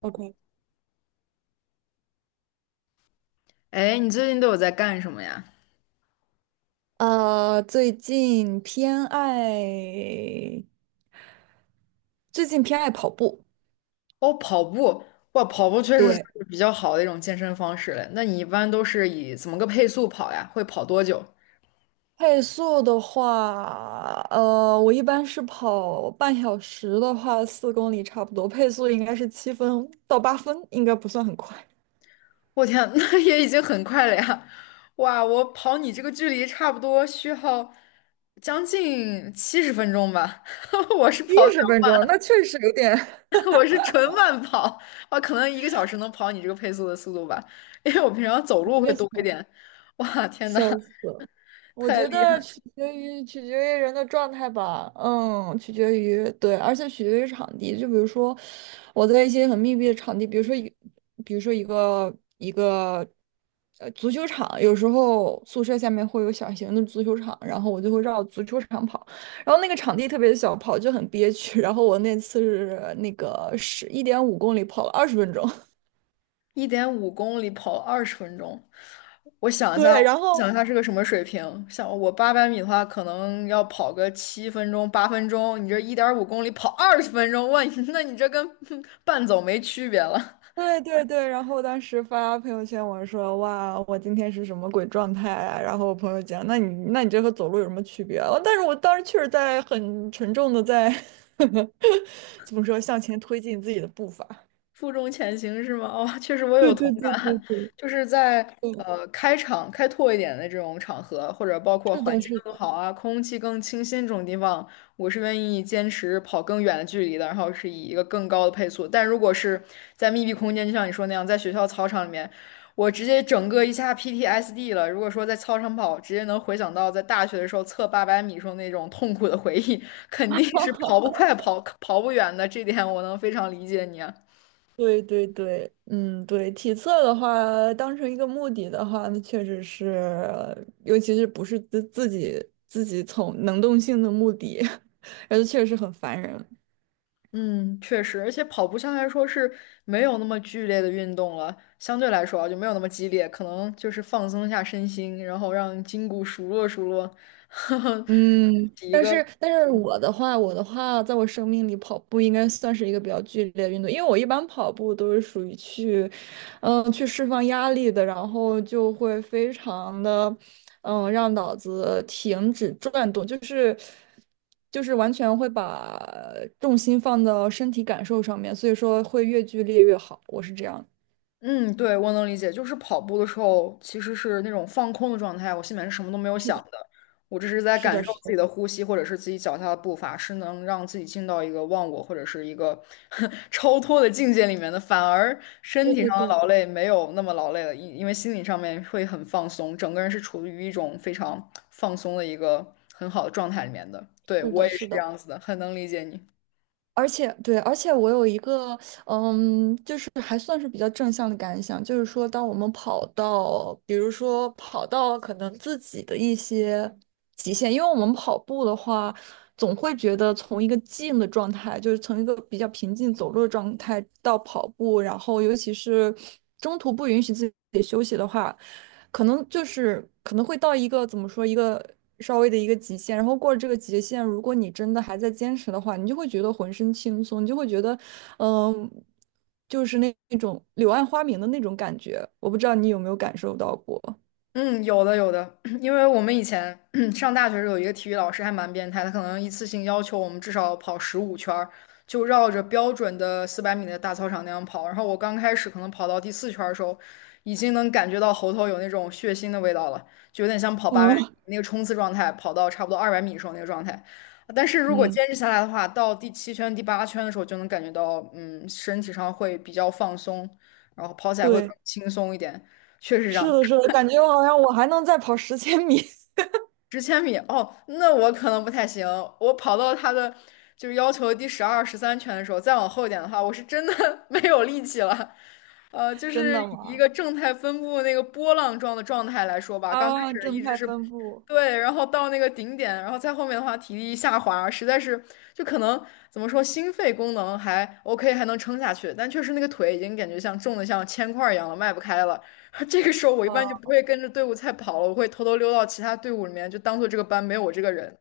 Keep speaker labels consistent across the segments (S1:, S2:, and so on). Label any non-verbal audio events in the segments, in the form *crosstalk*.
S1: OK，
S2: 哎，你最近都有在干什么呀？
S1: 呃，最近偏爱，最近偏爱跑步。
S2: 哦，跑步，哇，跑步确实是
S1: 对，
S2: 比较好的一种健身方式了。那你一般都是以怎么个配速跑呀？会跑多久？
S1: 配速的话，我一般是跑半小时的话，4公里差不多，配速应该是7分到8分，应该不算很快。
S2: 我天，*laughs* 那也已经很快了呀！哇，我跑你这个距离差不多需要将近70分钟吧。*laughs* 我是
S1: 七
S2: 跑比
S1: 十分钟，
S2: 较
S1: 那确实有点
S2: 慢，
S1: *laughs*
S2: *laughs* 我是纯慢跑，啊，可能一个小时能跑你这个配速的速度吧，因为我平常走路
S1: 一
S2: 会
S1: 个
S2: 多一
S1: 小时，
S2: 点。哇，天呐，
S1: 笑死！了。我
S2: 太
S1: 觉
S2: 厉
S1: 得
S2: 害！
S1: 取决于人的状态吧，取决于对，而且取决于场地。就比如说，我在一些很密闭的场地，比如说一个足球场，有时候宿舍下面会有小型的足球场，然后我就会绕足球场跑，然后那个场地特别小，跑就很憋屈。*laughs* 然后我那次是1.5公里跑了20分钟，
S2: 一点五公里跑二十分钟，我
S1: *laughs*
S2: 想一下，
S1: 对，然后。
S2: 想一下是个什么水平？像我八百米的话，可能要跑个7分钟、8分钟，你这一点五公里跑二十分钟，哇，*laughs* 你那你这跟 *laughs* 半走没区别了。
S1: 对对对，然后当时发朋友圈，我说哇，我今天是什么鬼状态啊？然后我朋友讲，那你这和走路有什么区别啊？但是我当时确实在很沉重的在 *laughs* 怎么说向前推进自己的步伐。
S2: 负重前行是吗？哦，确实我有
S1: 对
S2: 同
S1: 对对对
S2: 感，
S1: 对
S2: 就是在
S1: 对，
S2: 开场开拓一点的这种场合，或者包括
S1: 是
S2: 环
S1: 的，
S2: 境
S1: 是
S2: 更
S1: 的，
S2: 好啊、空气更清新这种地方，我是愿意坚持跑更远的距离的，然后是以一个更高的配速。但如果是在密闭空间，就像你说那样，在学校操场里面，我直接整个一下 PTSD 了。如果说在操场跑，直接能回想到在大学的时候测八百米时候那种痛苦的回忆，肯定是跑不快、跑不远的，这点我能非常理解你啊。
S1: 对对对，嗯，对，体测的话，当成一个目的的话，那确实是，尤其是不是自己从能动性的目的，*laughs* 而且确实很烦人。
S2: 嗯，确实，而且跑步相对来说是没有那么剧烈的运动了，相对来说啊就没有那么激烈，可能就是放松一下身心，然后让筋骨熟络熟络，*laughs* 呵呵，
S1: 嗯，
S2: 洗一
S1: 但
S2: 个
S1: 是但是我的话，在我生命里，跑步应该算是一个比较剧烈的运动，因为我一般跑步都是属于去，去释放压力的，然后就会非常的，让脑子停止转动，就是完全会把重心放到身体感受上面，所以说会越剧烈越好，我是这样。
S2: 嗯，对，我能理解，就是跑步的时候其实是那种放空的状态，我心里面是什么都没有
S1: 是
S2: 想
S1: 的，
S2: 的，我只是在
S1: 是
S2: 感
S1: 的，
S2: 受
S1: 是
S2: 自己
S1: 的，
S2: 的呼吸或者是自己脚下的步伐，是能让自己进到一个忘我或者是一个 *laughs* 超脱的境界里面的，反而身
S1: 对
S2: 体上
S1: 对
S2: 的
S1: 对，
S2: 劳累没有那么劳累了，因为心理上面会很放松，整个人是处于一种非常放松的一个很好的状态里面的。对，
S1: 是
S2: 我
S1: 的，
S2: 也
S1: 是
S2: 是这
S1: 的。
S2: 样子的，很能理解你。
S1: 而且对，而且我有一个是还算是比较正向的感想，就是说，当我们跑到，比如说跑到可能自己的一些极限，因为我们跑步的话，总会觉得从一个静的状态，就是从一个比较平静走路的状态到跑步，然后尤其是中途不允许自己休息的话，可能就是可能会到一个怎么说一个稍微的一个极限，然后过了这个极限，如果你真的还在坚持的话，你就会觉得浑身轻松，你就会觉得嗯，就是那种柳暗花明的那种感觉，我不知道你有没有感受到过。
S2: 嗯，有的有的，*clears throat* 因为我们以前 *clears throat* 上大学时候有一个体育老师还蛮变态，他可能一次性要求我们至少跑15圈儿，就绕着标准的400米的大操场那样跑。然后我刚开始可能跑到第4圈儿的时候，已经能感觉到喉头有那种血腥的味道了，就有点像跑八百
S1: 嗯
S2: 米那个冲刺状态，跑到差不多200米的时候那个状态。但是
S1: *laughs*
S2: 如果
S1: 嗯，
S2: 坚持下来的话，到第7圈、第8圈的时候就能感觉到，嗯，身体上会比较放松，然后跑起来会
S1: 对，
S2: 更轻松一点。确实这
S1: 是
S2: 样，
S1: 的，是的，感觉我好像还能再跑十千米。
S2: 十千米哦，那我可能不太行。我跑到他的就是要求第12、13圈的时候，再往后一点的话，我是真的 *laughs* 没有力气了。就
S1: *laughs* 真
S2: 是
S1: 的
S2: 以一
S1: 吗？
S2: 个正态分布那个波浪状的状态来说吧，刚开
S1: 啊，
S2: 始一
S1: 正
S2: 直
S1: 态
S2: 是
S1: 分布。
S2: 对，然后到那个顶点，然后再后面的话体力下滑，实在是就可能怎么说，心肺功能还 OK,还能撑下去，但确实那个腿已经感觉像重的像铅块儿一样了，迈不开了。*laughs* 这个时候我一般就不
S1: 啊
S2: 会跟着队伍赛跑了，我会偷偷溜到其他队伍里面，就当做这个班没有我这个人。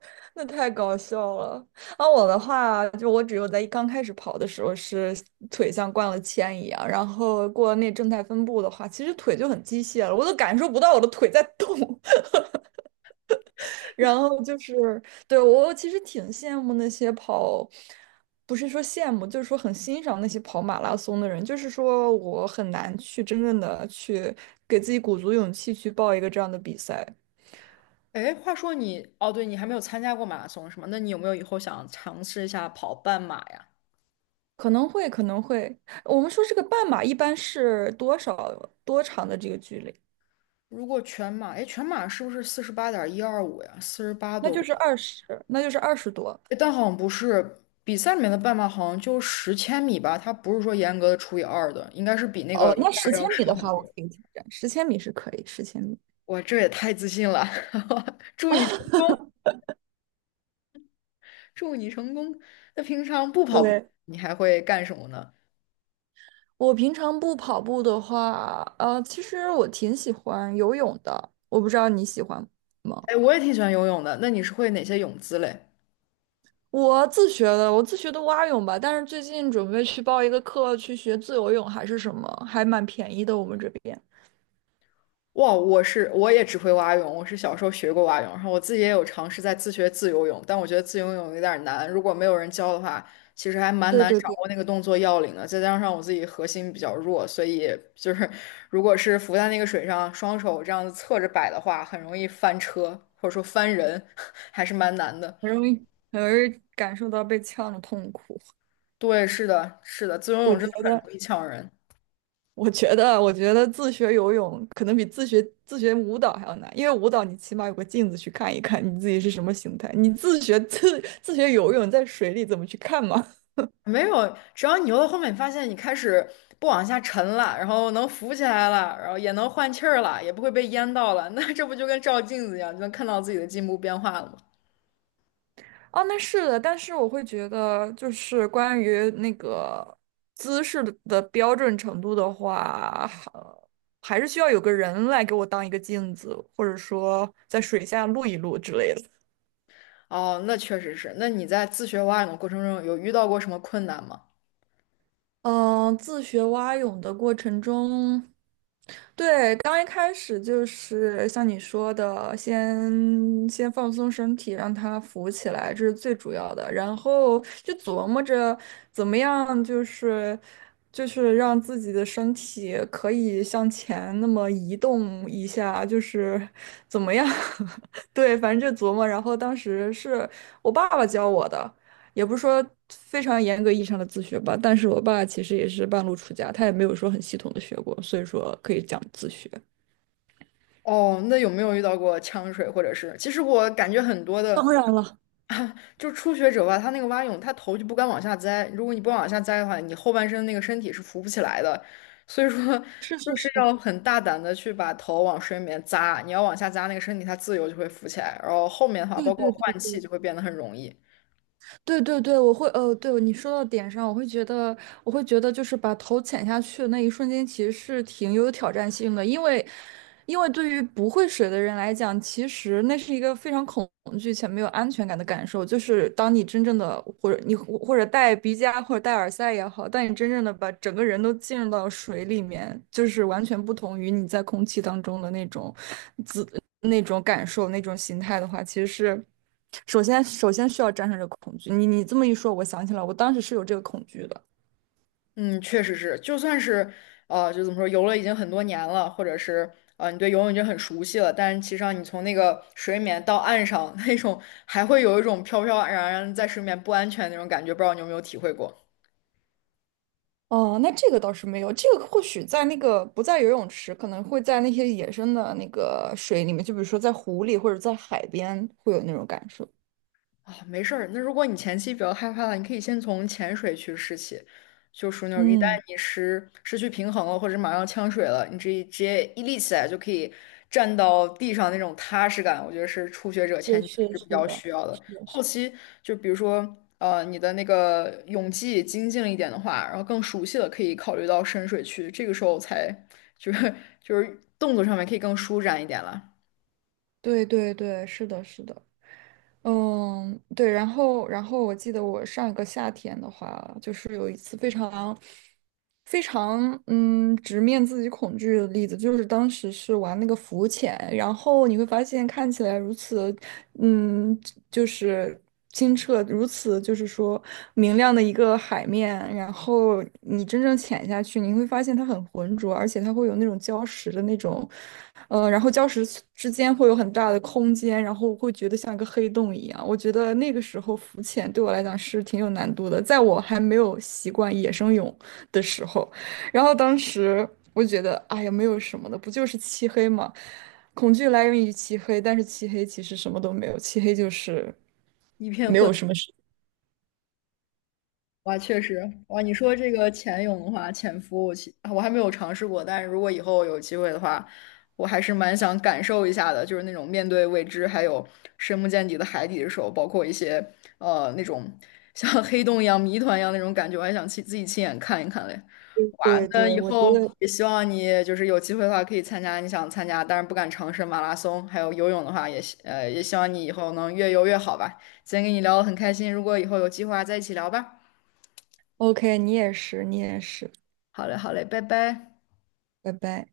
S1: *laughs*，那太搞笑了。啊，我的话，就我只有在刚开始跑的时候是腿像灌了铅一样，然后过了那正态分布的话，其实腿就很机械了，我都感受不到我的腿在动。然后就是，对，我其实挺羡慕那些跑，不是说羡慕，就是说很欣赏那些跑马拉松的人。就是说我很难去真正的去给自己鼓足勇气去报一个这样的比赛，
S2: 哎，话说你，哦，对，你还没有参加过马拉松是吗？那你有没有以后想尝试一下跑半马呀？
S1: 可能会，可能会。我们说这个半马一般是多少多长的这个距离？
S2: 如果全马，哎，全马是不是48.125呀？四十八多公里？
S1: 那就是20多。
S2: 哎，但好像不是，比赛里面的半马好像就十千米吧，它不是说严格的除以二的，应该是比那
S1: 哦，
S2: 个一
S1: 那十
S2: 二
S1: 千
S2: 要
S1: 米
S2: 少
S1: 的
S2: 很
S1: 话，我可
S2: 多。
S1: 以挑战，十千米是可以，十千米。
S2: 哇，这也太自信了，*laughs* 祝你成功！祝你成功。那平常不跑步，
S1: 对，
S2: 你还会干什么呢？
S1: 我平常不跑步的话，其实我挺喜欢游泳的，我不知道你喜欢吗？
S2: 哎，我也挺喜欢游泳的。那你是会哪些泳姿嘞？
S1: 我自学的蛙泳吧，但是最近准备去报一个课，去学自由泳还是什么，还蛮便宜的，我们这边。
S2: 哇，我也只会蛙泳，我是小时候学过蛙泳，然后我自己也有尝试在自学自由泳，但我觉得自由泳有点难，如果没有人教的话，其实还蛮
S1: 对
S2: 难
S1: 对
S2: 掌
S1: 对，
S2: 握那个动作要领的。再加上我自己核心比较弱，所以就是如果是浮在那个水上，双手这样子侧着摆的话，很容易翻车或者说翻人，*laughs* 还是蛮难的。
S1: 很容易，很容易感受到被呛的痛苦。*laughs*
S2: 对，是的，是的，自由
S1: 我
S2: 泳真
S1: 觉
S2: 的很
S1: 得。
S2: 容易呛人。
S1: 我觉得，我觉得自学游泳可能比自学舞蹈还要难，因为舞蹈你起码有个镜子去看一看你自己是什么形态，你自学游泳在水里怎么去看嘛？
S2: 没有，只要你游到后面，你发现你开始不往下沉了，然后能浮起来了，然后也能换气儿了，也不会被淹到了，*laughs* 那这不就跟照镜子一样，就能看到自己的进步变化了吗？
S1: *laughs* 哦，那是的，但是我会觉得，就是关于那个姿势的标准程度的话，还是需要有个人来给我当一个镜子，或者说在水下录一录之类的。
S2: 哦，那确实是。那你在自学蛙泳的过程中，有遇到过什么困难吗？
S1: 嗯，自学蛙泳的过程中，对，刚一开始就是像你说的，先放松身体，让它浮起来，这是最主要的。然后就琢磨着怎么样，就是让自己的身体可以向前那么移动一下，就是怎么样？*laughs* 对，反正就琢磨。然后当时是我爸爸教我的。也不是说非常严格意义上的自学吧，但是我爸其实也是半路出家，他也没有说很系统的学过，所以说可以讲自学。
S2: 哦，那有没有遇到过呛水，或者是？其实我感觉很多的
S1: 当然了，
S2: 就初学者吧，他那个蛙泳，他头就不敢往下栽。如果你不往下栽的话，你后半身那个身体是浮不起来的。所以说，就
S1: 是是是，
S2: 是要很大胆的去把头往水里面扎。你要往下扎，那个身体它自由就会浮起来。然后后面的话，
S1: 对
S2: 包括
S1: 对
S2: 换
S1: 对。
S2: 气就会变得很容易。
S1: 对对对，对你说到点上，我会觉得，就是把头潜下去的那一瞬间，其实是挺有挑战性的，因为对于不会水的人来讲，其实那是一个非常恐惧且没有安全感的感受。就是当你真正的，或者你或者戴鼻夹或者戴耳塞也好，当你真正的把整个人都浸入到水里面，就是完全不同于你在空气当中的那种自那种感受、那种形态的话，其实是。首先需要战胜这个恐惧。你这么一说，我想起来，我当时是有这个恐惧的。
S2: 嗯，确实是，就算是就怎么说，游了已经很多年了，或者是你对游泳已经很熟悉了，但是其实上你从那个水里面到岸上，那种还会有一种飘飘然然在水里面不安全的那种感觉，不知道你有没有体会过？
S1: 哦，那这个倒是没有，这个或许在那个不在游泳池，可能会在那些野生的那个水里面，就比如说在湖里或者在海边，会有那种感受。
S2: 啊，没事儿。那如果你前期比较害怕了，你可以先从潜水去试起，就属于那种一旦
S1: 嗯，
S2: 你失去平衡了，或者马上呛水了，你直接一立起来就可以站到地上那种踏实感，我觉得是初学者前期是比较需要的。后期就比如说你的那个泳技精进了一点的话，然后更熟悉了，可以考虑到深水区，这个时候才就是 *laughs* 就是动作上面可以更舒展一点了，
S1: 对对对，是的，是的。嗯，对，然后我记得我上一个夏天的话，就是有一次非常直面自己恐惧的例子，就是当时是玩那个浮潜，然后你会发现看起来如此嗯，就是清澈如此，就是说明亮的一个海面，然后你真正潜下去，你会发现它很浑浊，而且它会有那种礁石的那种，然后礁石之间会有很大的空间，然后会觉得像一个黑洞一样。我觉得那个时候浮潜对我来讲是挺有难度的，在我还没有习惯野生泳的时候，然后当时我觉得，哎呀，没有什么的，不就是漆黑吗？恐惧来源于漆黑，但是漆黑其实什么都没有，漆黑就是
S2: 一片
S1: 没
S2: 混。
S1: 有什么事。
S2: 哇，确实，哇，你说这个潜泳的话，潜伏我其啊我还没有尝试过，但是如果以后有机会的话，我还是蛮想感受一下的，就是那种面对未知，还有深不见底的海底的时候，包括一些那种像黑洞一样、谜团一样那种感觉，我还想亲自己亲眼看一看嘞。哇，
S1: 对
S2: 那
S1: 对，
S2: 以
S1: 我觉
S2: 后
S1: 得
S2: 也希望你就是有机会的话，可以参加你想参加，但是不敢尝试马拉松，还有游泳的话也希望你以后能越游越好吧。今天跟你聊得很开心，如果以后有计划再一起聊吧。
S1: OK，你也是，你也是，
S2: 好嘞，好嘞，拜拜。
S1: 拜拜。